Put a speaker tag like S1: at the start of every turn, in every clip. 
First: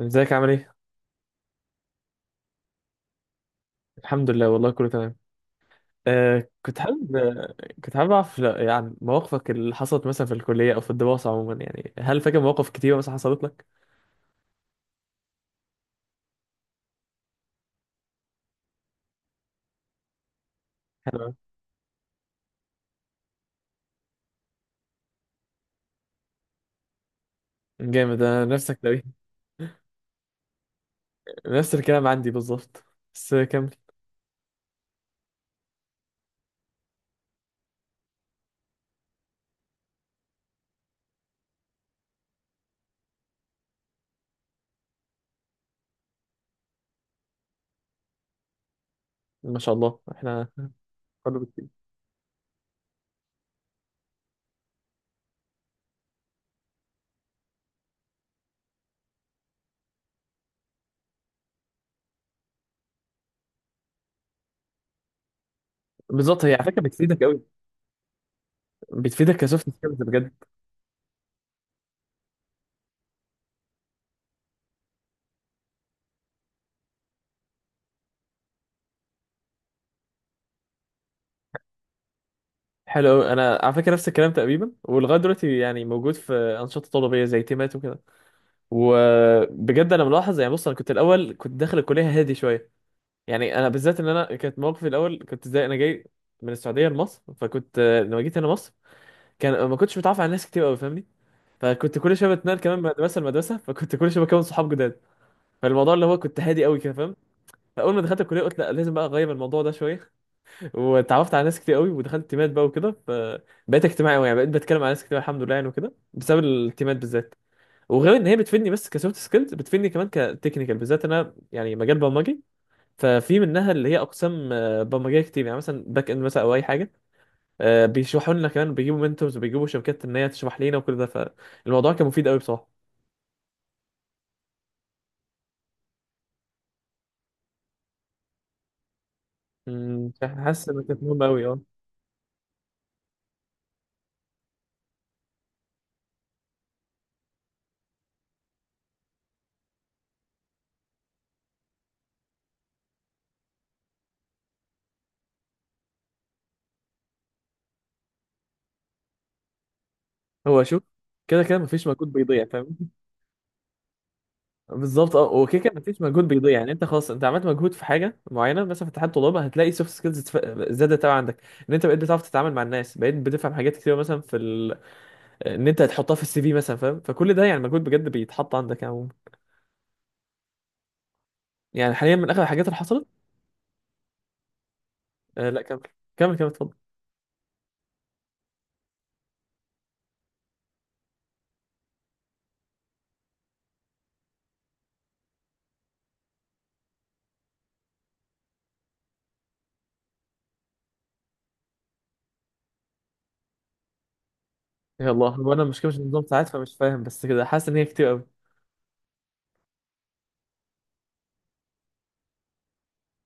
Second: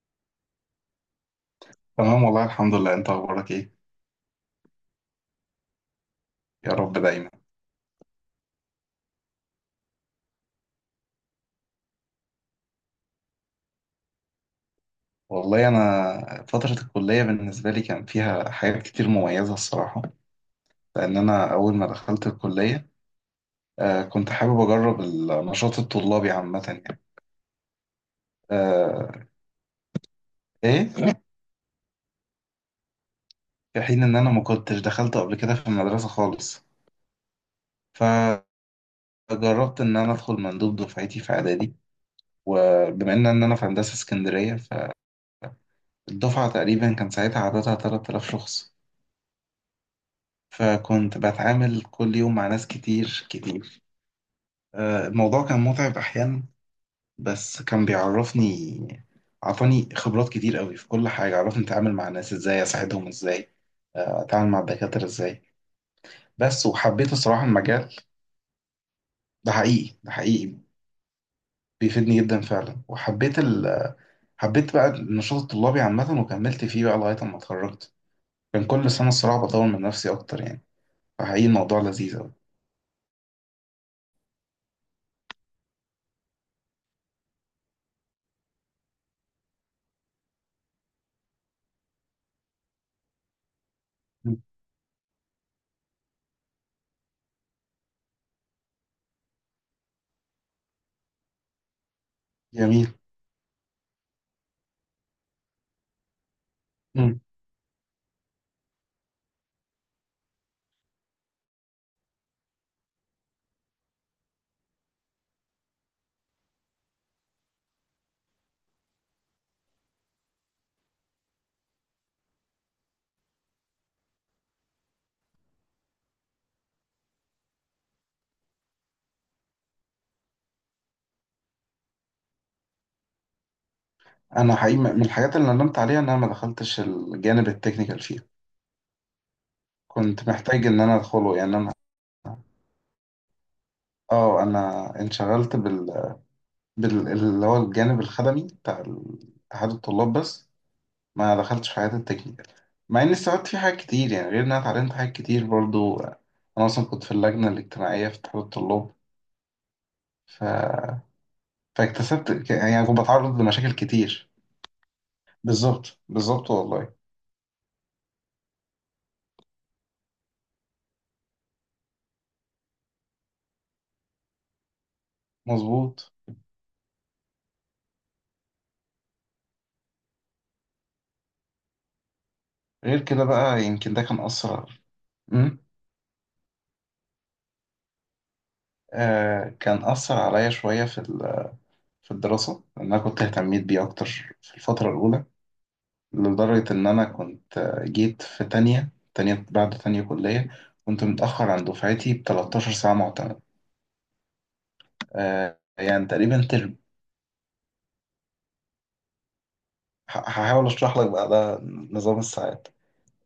S1: ازيك عامل ايه؟
S2: تمام والله الحمد لله. انت اخبارك ايه؟
S1: الحمد لله والله كله تمام. آه
S2: يا
S1: كنت
S2: رب
S1: حابب
S2: دايما.
S1: آه، كنت حابب اعرف، لا، يعني مواقفك اللي حصلت مثلا في الكلية او في الدراسة عموما، يعني هل فاكر مواقف كتير مثلا حصلت لك؟
S2: والله انا فترة الكلية بالنسبة لي كان فيها حاجات كتير مميزة الصراحة، لان
S1: حلو أوي.
S2: انا اول ما دخلت الكلية كنت حابب اجرب النشاط الطلابي عامة يعني.
S1: جامد، انا نفسك لو
S2: آه.
S1: ايه.
S2: ايه.
S1: نفس الكلام عندي بالظبط. بس كمل.
S2: في حين ان انا ما كنتش دخلت قبل كده في المدرسة خالص، فجربت ان انا ادخل مندوب دفعتي في اعدادي. وبما ان انا في هندسة اسكندرية، فالدفعة تقريبا كان ساعتها عددها 3,000 شخص،
S1: ما شاء الله احنا.
S2: فكنت
S1: كله بتفيد.
S2: بتعامل كل يوم مع ناس كتير كتير. الموضوع كان متعب أحيانا، بس كان بيعرفني، عطاني خبرات كتير قوي في كل حاجة، عرفني أتعامل مع الناس إزاي، أساعدهم إزاي، أتعامل مع الدكاترة إزاي.
S1: بالظبط، هي على
S2: بس
S1: فكرة
S2: وحبيت
S1: بتفيدك قوي.
S2: الصراحة المجال.
S1: بتفيدك
S2: ده
S1: كسوفت سكيلز
S2: حقيقي ده
S1: بجد.
S2: حقيقي، بيفيدني جدا فعلا. وحبيت حبيت بقى النشاط الطلابي عامة وكملت فيه بقى لغاية ما اتخرجت. كان كل سنة الصراحة بطور من نفسي أكتر يعني، فحقيقي الموضوع لذيذ أوي.
S1: حلو قوي، انا على فكرة نفس الكلام تقريبا، ولغاية دلوقتي يعني موجود في انشطة طلابية زي تيمات وكده. وبجد انا ملاحظ، يعني بص، انا كنت الاول كنت داخل الكلية هادي شوية، يعني انا بالذات ان انا كانت موقفي الاول كنت زي انا جاي من السعوديه لمصر، فكنت لما جيت هنا مصر كان ما كنتش متعرف على ناس كتير قوي، فاهمني؟ فكنت كل شويه بتنقل كمان من
S2: جميل.
S1: مدرسه لمدرسه، فكنت كل شويه بكون صحاب جداد. فالموضوع اللي هو كنت هادي قوي كده، فاهم؟ فاول ما دخلت الكليه قلت لا، لازم بقى اغير الموضوع ده شويه. واتعرفت على ناس كتير قوي ودخلت تيمات بقى وكده، فبقيت اجتماعي قوي، يعني بقيت بتكلم على ناس كتير الحمد لله يعني، وكده بسبب التيمات بالذات. وغير ان هي بتفيدني بس كسوفت سكيلز، بتفيدني كمان كتكنيكال بالذات، انا يعني مجال برمجي، ففي منها اللي هي اقسام برمجيه كتير، يعني مثلا باك اند مثلا او اي حاجه، بيشرحوا لنا كمان، بيجيبوا منتورز وبيجيبوا شركات ان هي تشرح لنا، وكل ده فالموضوع كان مفيد قوي بصراحه.
S2: انا حقيقي من الحاجات اللي ندمت عليها ان انا ما دخلتش الجانب التكنيكال فيها. كنت محتاج
S1: حاسس
S2: ان
S1: ان
S2: انا
S1: كانت مهمه
S2: ادخله
S1: قوي،
S2: يعني.
S1: اه.
S2: انا اه انا انشغلت بال اللي هو الجانب الخدمي بتاع اتحاد الطلاب بس. ما دخلتش في حاجات التكنيكال، مع اني استفدت فيه حاجات كتير يعني، غير ان انا اتعلمت حاجات كتير برضو. انا اصلا كنت في اللجنة الاجتماعية في اتحاد الطلاب، ف...
S1: هو شوف، كده كده مفيش مجهود
S2: فاكتسبت
S1: بيضيع، فاهم؟
S2: يعني كنت بتعرض لمشاكل كتير.
S1: بالظبط، اه. وكده كده
S2: بالظبط
S1: مفيش مجهود
S2: بالظبط
S1: بيضيع، يعني انت
S2: والله.
S1: خلاص انت عملت مجهود في حاجه معينه مثلا في اتحاد طلابه، هتلاقي سوفت سكيلز زادت قوي عندك، ان انت بقيت بتعرف تتعامل مع الناس، بقيت بتفهم حاجات كتير مثلا في ان انت
S2: مظبوط.
S1: هتحطها في السي في مثلا، فاهم؟ فكل ده يعني مجهود بجد بيتحط عندك يعني. يعني حاليا من اخر الحاجات اللي
S2: غير
S1: حصلت،
S2: كده بقى يمكن ده كان أثر.
S1: آه
S2: أمم.
S1: لا كمل، كمل كمل اتفضل.
S2: كان أثر عليا شوية في في الدراسة، لأن أنا كنت اهتميت بيه أكتر في الفترة الأولى، لدرجة إن أنا كنت جيت في تانية بعد تانية كلية. كنت متأخر عن دفعتي ب 13 ساعة معتمد.
S1: يا الله، هو انا مش كملش
S2: يعني
S1: النظام
S2: تقريبا
S1: ساعات فمش
S2: ترم.
S1: فاهم، بس كده حاسس ان هي كتير قوي.
S2: هحاول أشرح لك بقى ده، نظام الساعات.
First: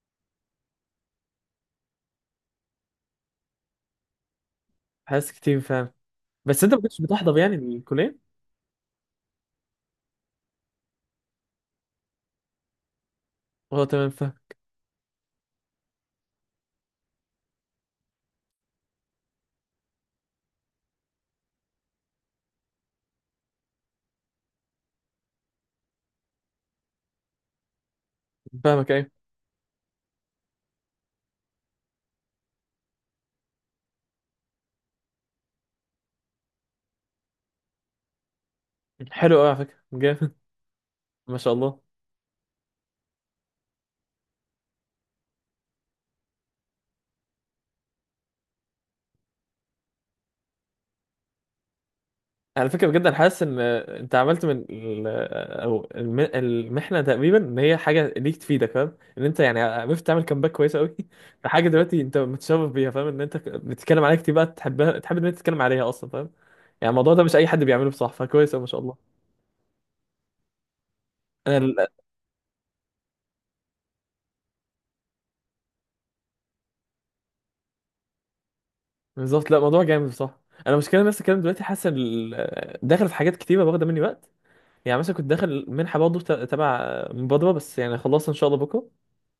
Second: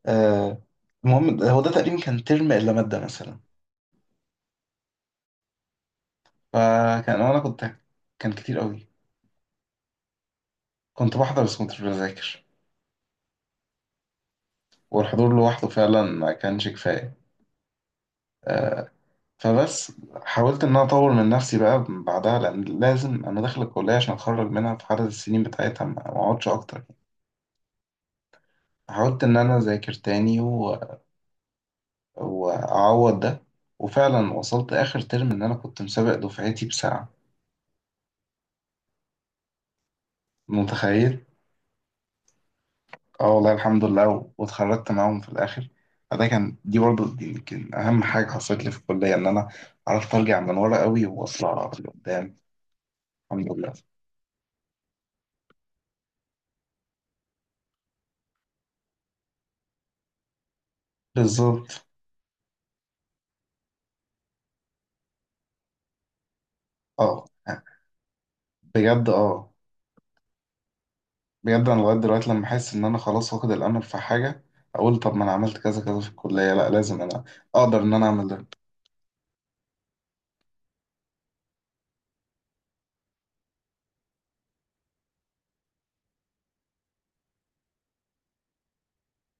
S2: آه، المهم هو ده تقريبا كان ترم إلا مادة مثلا.
S1: حاسس كتير فعلا. بس انت ما كنتش
S2: فكان
S1: بتحضر
S2: أنا
S1: يعني
S2: كنت،
S1: الكليه؟
S2: كان كتير قوي. كنت بحضر بس كنتش بذاكر،
S1: اه تمام، فاهم.
S2: والحضور لوحده فعلا ما كانش كفاية. آه، فبس حاولت ان انا اطور من نفسي بقى بعدها، لان لازم انا داخل الكليه عشان اتخرج منها في عدد السنين بتاعتها، ما اقعدش اكتر يعني.
S1: فاهمك، ايه.
S2: حاولت ان انا اذاكر تاني واعوض ده. وفعلا وصلت اخر ترم ان انا كنت مسابق دفعتي بساعه.
S1: حلو قوي، على فكره جامد.
S2: متخيل.
S1: ما شاء الله.
S2: اه والله الحمد لله واتخرجت معاهم في الاخر. فده كان دي برضو دي يمكن اهم حاجه حصلت لي في الكليه، ان انا عرفت ارجع من ورا قوي واطلع لقدام.
S1: على فكره بجد انا حاسس
S2: الحمد
S1: ان
S2: لله.
S1: انت عملت من المحنه تقريبا ان هي حاجه ليك تفيدك، فاهم؟ ان انت يعني عرفت تعمل كامباك كويس قوي. في حاجه
S2: بالظبط.
S1: دلوقتي انت متشرف بيها، فاهم؟ ان انت بتتكلم عليها كتير بقى، تحبها، تحب ان انت تتكلم عليها اصلا، فاهم؟ يعني الموضوع ده
S2: اه
S1: مش اي حد بيعمله بصح، فكويس أوي ما شاء
S2: بجد
S1: الله.
S2: اه.
S1: انا
S2: بجد انا
S1: ال-
S2: لغايه دلوقتي لما احس ان انا خلاص واخد الامل في حاجه اقول، طب ما انا عملت كذا كذا في الكليه، لا لازم انا اقدر ان انا اعمل ده ان
S1: بالظبط، لا موضوع جامد بصح. انا المشكله نفس الكلام دلوقتي، حاسس داخل في حاجات كتيره واخده مني وقت، يعني مثلا كنت داخل منحه برضه تبع مبادره، بس يعني خلاص ان شاء الله بكره.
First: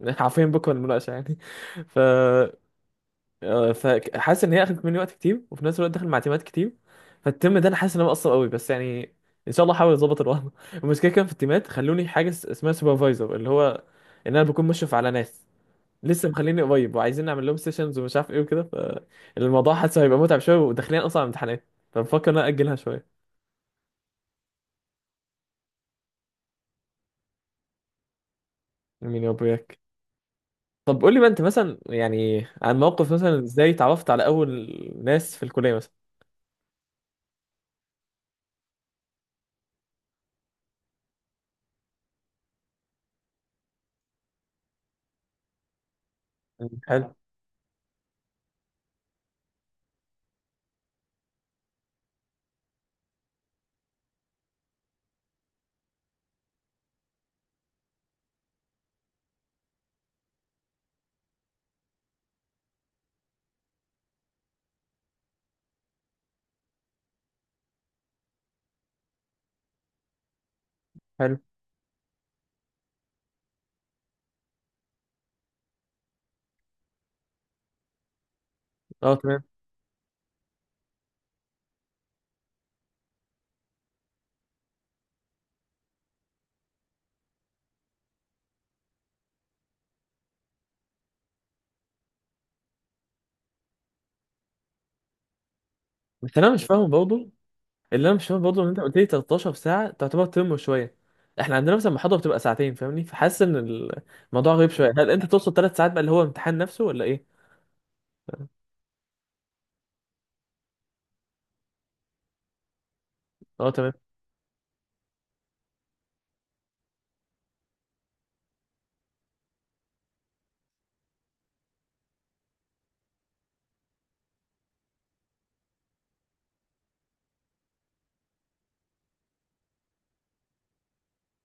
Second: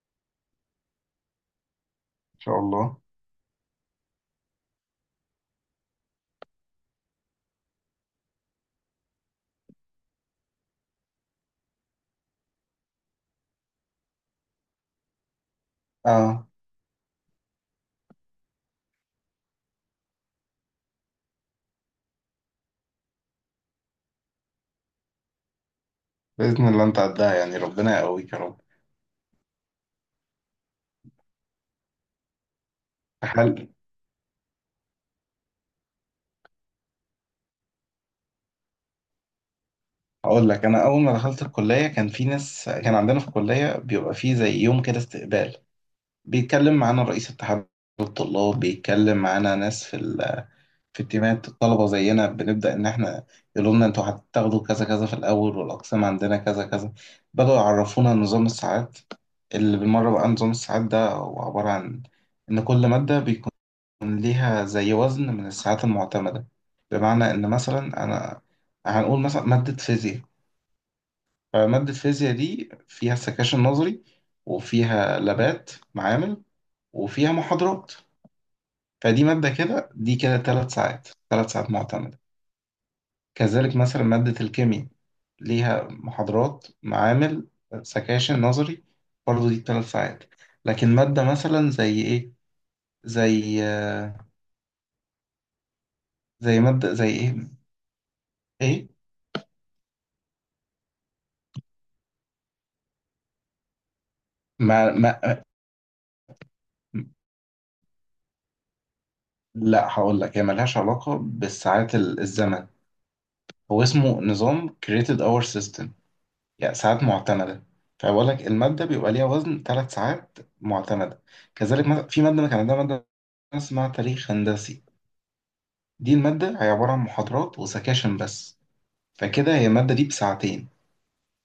S1: عارفين بكره المناقشه يعني. ف
S2: شاء الله.
S1: فحاسس ان هي اخدت مني وقت كتير، وفي نفس الوقت داخل مع تيمات كتير، فالترم ده انا حاسس ان انا مقصر قوي، بس يعني ان شاء الله احاول اظبط الوضع. المشكله كان في التيمات خلوني حاجه اسمها سوبرفايزر، اللي هو ان انا بكون مشرف على ناس لسه
S2: اه.
S1: مخليني قريب، وعايزين نعمل لهم سيشنز ومش عارف ايه وكده، فالموضوع حاسه هيبقى متعب شويه، وداخلين اصلا على امتحانات، فبفكر ان انا اجلها شويه.
S2: باذن الله انت عدها يعني، ربنا يقويك يا رب.
S1: مين يابوياك؟ طب قول لي بقى انت، مثلا يعني عن موقف مثلا،
S2: حل.
S1: ازاي اتعرفت على اول ناس في الكليه مثلا؟
S2: اقول لك، انا اول ما دخلت الكليه كان في ناس، كان عندنا في الكليه بيبقى في زي يوم كده استقبال،
S1: مم.
S2: بيتكلم معانا
S1: حلو.
S2: رئيس اتحاد الطلاب، بيتكلم معانا ناس في التيمات الطلبة زينا، بنبدأ إن إحنا يقولوا لنا أنتوا هتاخدوا كذا كذا في الأول، والأقسام عندنا كذا كذا. بدأوا يعرفونا نظام الساعات، اللي بالمرة بقى نظام الساعات ده هو عبارة عن إن كل مادة بيكون ليها زي وزن من الساعات المعتمدة. بمعنى إن مثلا أنا هنقول مثلا مادة فيزياء،
S1: حلو.
S2: فمادة فيزياء دي فيها سكاشن نظري وفيها لابات معامل وفيها محاضرات،
S1: اه
S2: فدي
S1: تمام.
S2: مادة كده، دي كده تلات ساعات، تلات ساعات معتمدة. كذلك مثلا مادة الكيمياء ليها محاضرات معامل سكاشن نظري، برضه دي ثلاث ساعات. لكن مادة مثلا زي ايه، زي
S1: بس انا
S2: زي
S1: مش فاهم
S2: مادة زي
S1: برضه،
S2: ايه.
S1: اللي انا مش فاهم برضه ان انت
S2: ايه.
S1: قلت لي 13 ساعه تعتبر ترم شويه، احنا عندنا مثلا محاضره بتبقى 2 ساعات، فاهمني؟ فحاسس ان الموضوع غريب
S2: ما
S1: شويه، هل انت
S2: ما
S1: تقصد 3 ساعات بقى اللي هو امتحان نفسه، ولا ايه؟
S2: لا هقول لك، هي ملهاش علاقة بالساعات الزمن.
S1: اه
S2: هو
S1: تمام.
S2: اسمه نظام created hour system، يعني ساعات معتمدة. فبقول لك المادة بيبقى ليها وزن ثلاث ساعات معتمدة. كذلك مثلا في مادة كان عندها مادة اسمها تاريخ هندسي، دي المادة هي عبارة عن محاضرات وسكاشن بس، فكده هي المادة دي بساعتين.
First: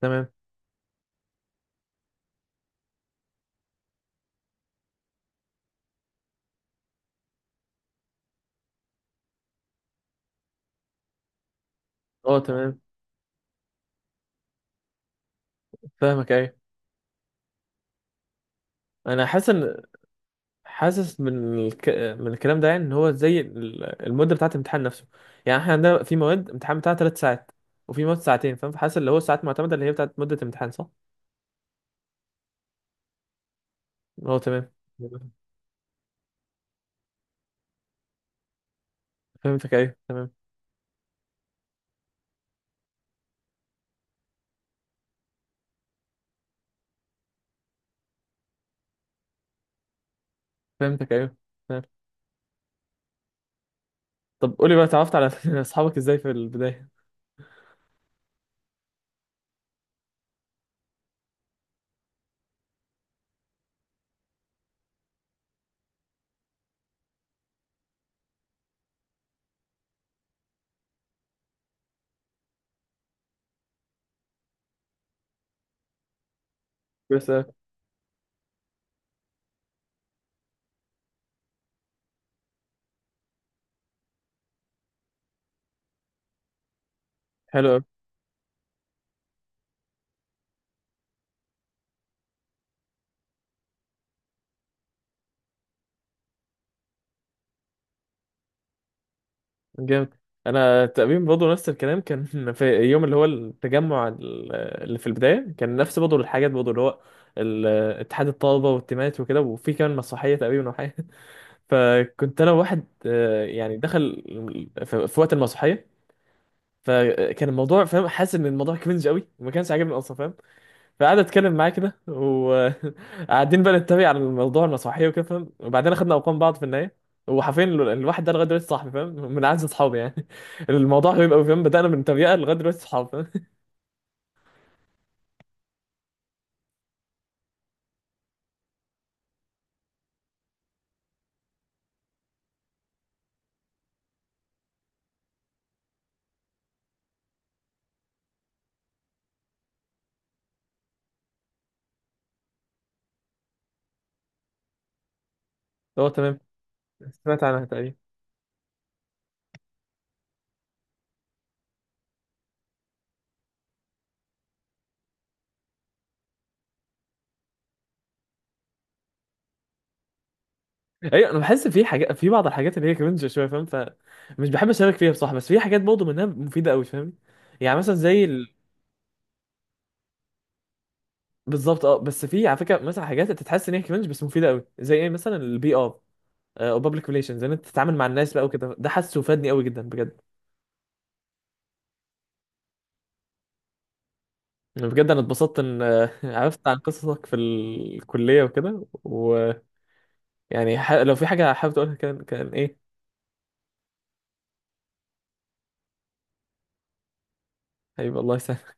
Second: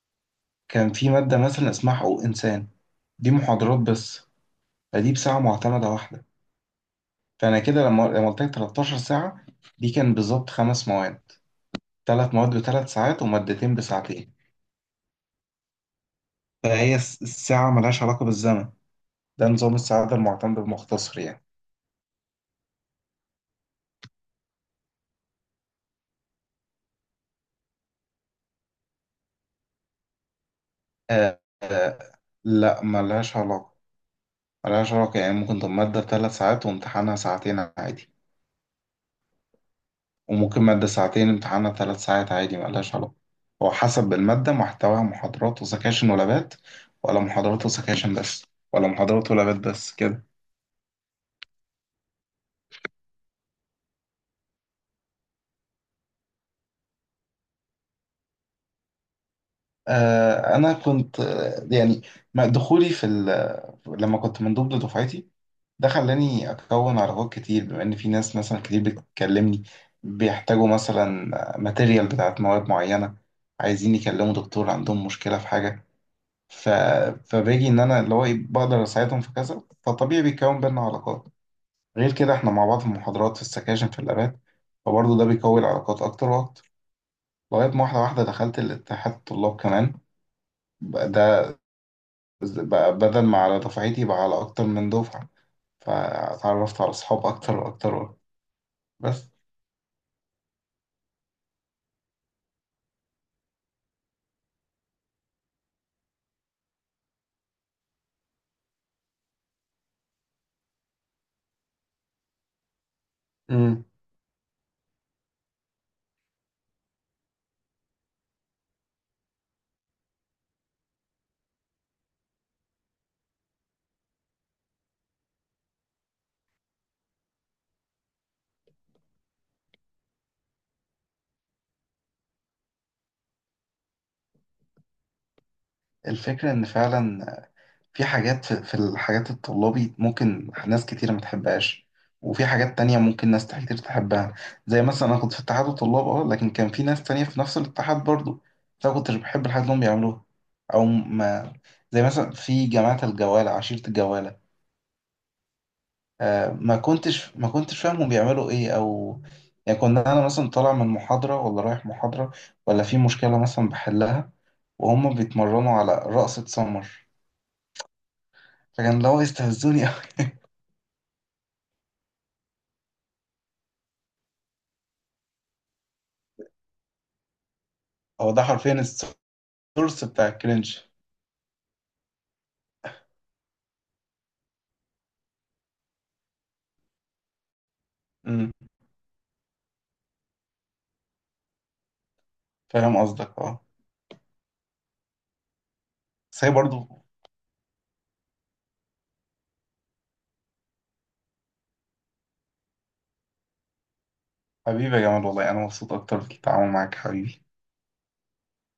S1: تمام.
S2: كان في مادة مثلا اسمها حقوق إنسان، دي محاضرات بس، فدي بساعة معتمدة واحدة. فأنا كده لما قلت لك 13 ساعة، دي كان بالظبط خمس مواد، ثلاث
S1: اه
S2: مواد
S1: تمام،
S2: بثلاث ساعات ومادتين بساعتين.
S1: فاهمك ايوه.
S2: فهي الساعة ملهاش علاقة بالزمن،
S1: انا
S2: ده
S1: حاسس
S2: نظام
S1: ان،
S2: السعادة المعتمد المختصر
S1: حاسس
S2: يعني.
S1: من من الكلام ده يعني، ان هو زي المده بتاعه الامتحان نفسه، يعني احنا عندنا في مواد امتحان بتاعها 3 ساعات، وفي مواد 2 ساعات، فاهم؟ فحاسس اللي هو الساعات معتمده اللي هي بتاعه مده الامتحان، صح؟
S2: آه. لا ملهاش علاقة.
S1: هو تمام.
S2: ملهاش علاقة، يعني ممكن تبقى مادة بثلاث ساعات وامتحانها ساعتين عادي،
S1: فهمتك ايوه، تمام.
S2: وممكن مادة ساعتين امتحانها ثلاث ساعات عادي. ملهاش علاقة، هو حسب المادة محتواها محاضرات وسكاشن ولابات، ولا محاضرات وسكاشن بس، ولا محاضرات ولابات بس كده.
S1: فهمتك ايوه، تمام. طب قولي بقى اتعرفت على اصحابك ازاي في البدايه؟
S2: أنا كنت يعني دخولي في لما كنت من ضمن دفعتي ده خلاني أكون علاقات كتير، بما إن في ناس مثلا كتير بتكلمني، بيحتاجوا مثلا ماتيريال بتاعت مواد معينة، عايزين يكلموا دكتور، عندهم مشكلة في حاجة، ف...
S1: بس.
S2: فباجي ان انا اللي هو إيه، بقدر اساعدهم في كذا، فطبيعي بيتكون بينا علاقات. غير كده احنا مع بعض في المحاضرات، في السكاشن، في الابات، فبرضه ده بيقوي العلاقات اكتر واكتر. لغايه
S1: حلو قوي.
S2: ما واحده واحده دخلت الاتحاد الطلاب كمان، بقى ده، بقى بدل ما على دفعتي بقى على اكتر من دفعه، فاتعرفت على اصحاب اكتر واكتر واكتر. بس.
S1: جامد. انا تقريبا برضه نفس الكلام كان، في يوم اللي هو التجمع اللي في البدايه كان نفس برضه الحاجات برضه، اللي هو ال- اتحاد الطلبه والتيمات وكده، وفي كمان مسرحيه تقريبا وحاجه، فكنت انا واحد يعني
S2: امم.
S1: دخل في وقت المسرحيه، فكان الموضوع فاهم، حاسس ان الموضوع كرنج قوي وما كانش عاجبني اصلا، فاهم؟ فقعد اتكلم معاه كده، وقاعدين بقى نتريق على الموضوع المسرحيه وكده، فاهم؟ وبعدين خدنا ارقام بعض في النهايه، وحرفيا الواحد ده لغايه دلوقتي صاحبي، فاهم؟ من اعز اصحابي يعني. الموضوع غريب قوي، فاهم؟ بدانا من تريقه لغايه دلوقتي صحاب، فاهم؟
S2: الفكره ان فعلا في حاجات في الحاجات الطلابي ممكن ناس كتير ما تحبهاش، وفي حاجات تانية ممكن ناس كتير تحبها. زي مثلا أنا كنت في اتحاد الطلاب اه، لكن كان في ناس تانية في نفس الاتحاد برضو، بس أنا كنتش بحب الحاجات اللي هم بيعملوها. أو ما زي مثلا في جماعة الجوالة عشيرة الجوالة.
S1: هو تمام.
S2: ما كنتش
S1: سمعت
S2: ما
S1: عنها
S2: كنتش
S1: تقريبا.
S2: فاهم هم بيعملوا إيه. أو يعني كنا، أنا مثلا طالع من محاضرة ولا رايح محاضرة، ولا في مشكلة مثلا بحلها، وهم بيتمرنوا على رقصة سمر، فكان اللي هو يستهزوني أوي.
S1: ايوه انا بحس في حاجات، في بعض الحاجات اللي هي كرنج شويه، فاهم؟ فمش بحب اشارك فيها بصراحه، بس في حاجات برضه منها مفيده قوي، فاهم؟ يعني مثلا زي
S2: هو ده حرفيا السورس بتاع الكرنج.
S1: بالظبط، اه. بس في على فكره مثلا حاجات انت تحس ان هي كرنج بس مفيده قوي، زي ايه مثلا؟ البي ار او بابليك ريليشنز، ان انت تتعامل مع الناس بقى
S2: امم.
S1: وكده، ده حاسه فادني قوي جدا بجد.
S2: فاهم قصدك اه.
S1: أنا بجد انا اتبسطت ان
S2: بس هي
S1: عرفت عن
S2: برضه.
S1: قصصك في الكليه وكده ويعني، لو في حاجه حابب تقولها، كان كان ايه؟
S2: حبيبي يا جمال، والله انا مبسوط اكتر بالتعامل معاك حبيبي.
S1: هيبقى الله يسهل.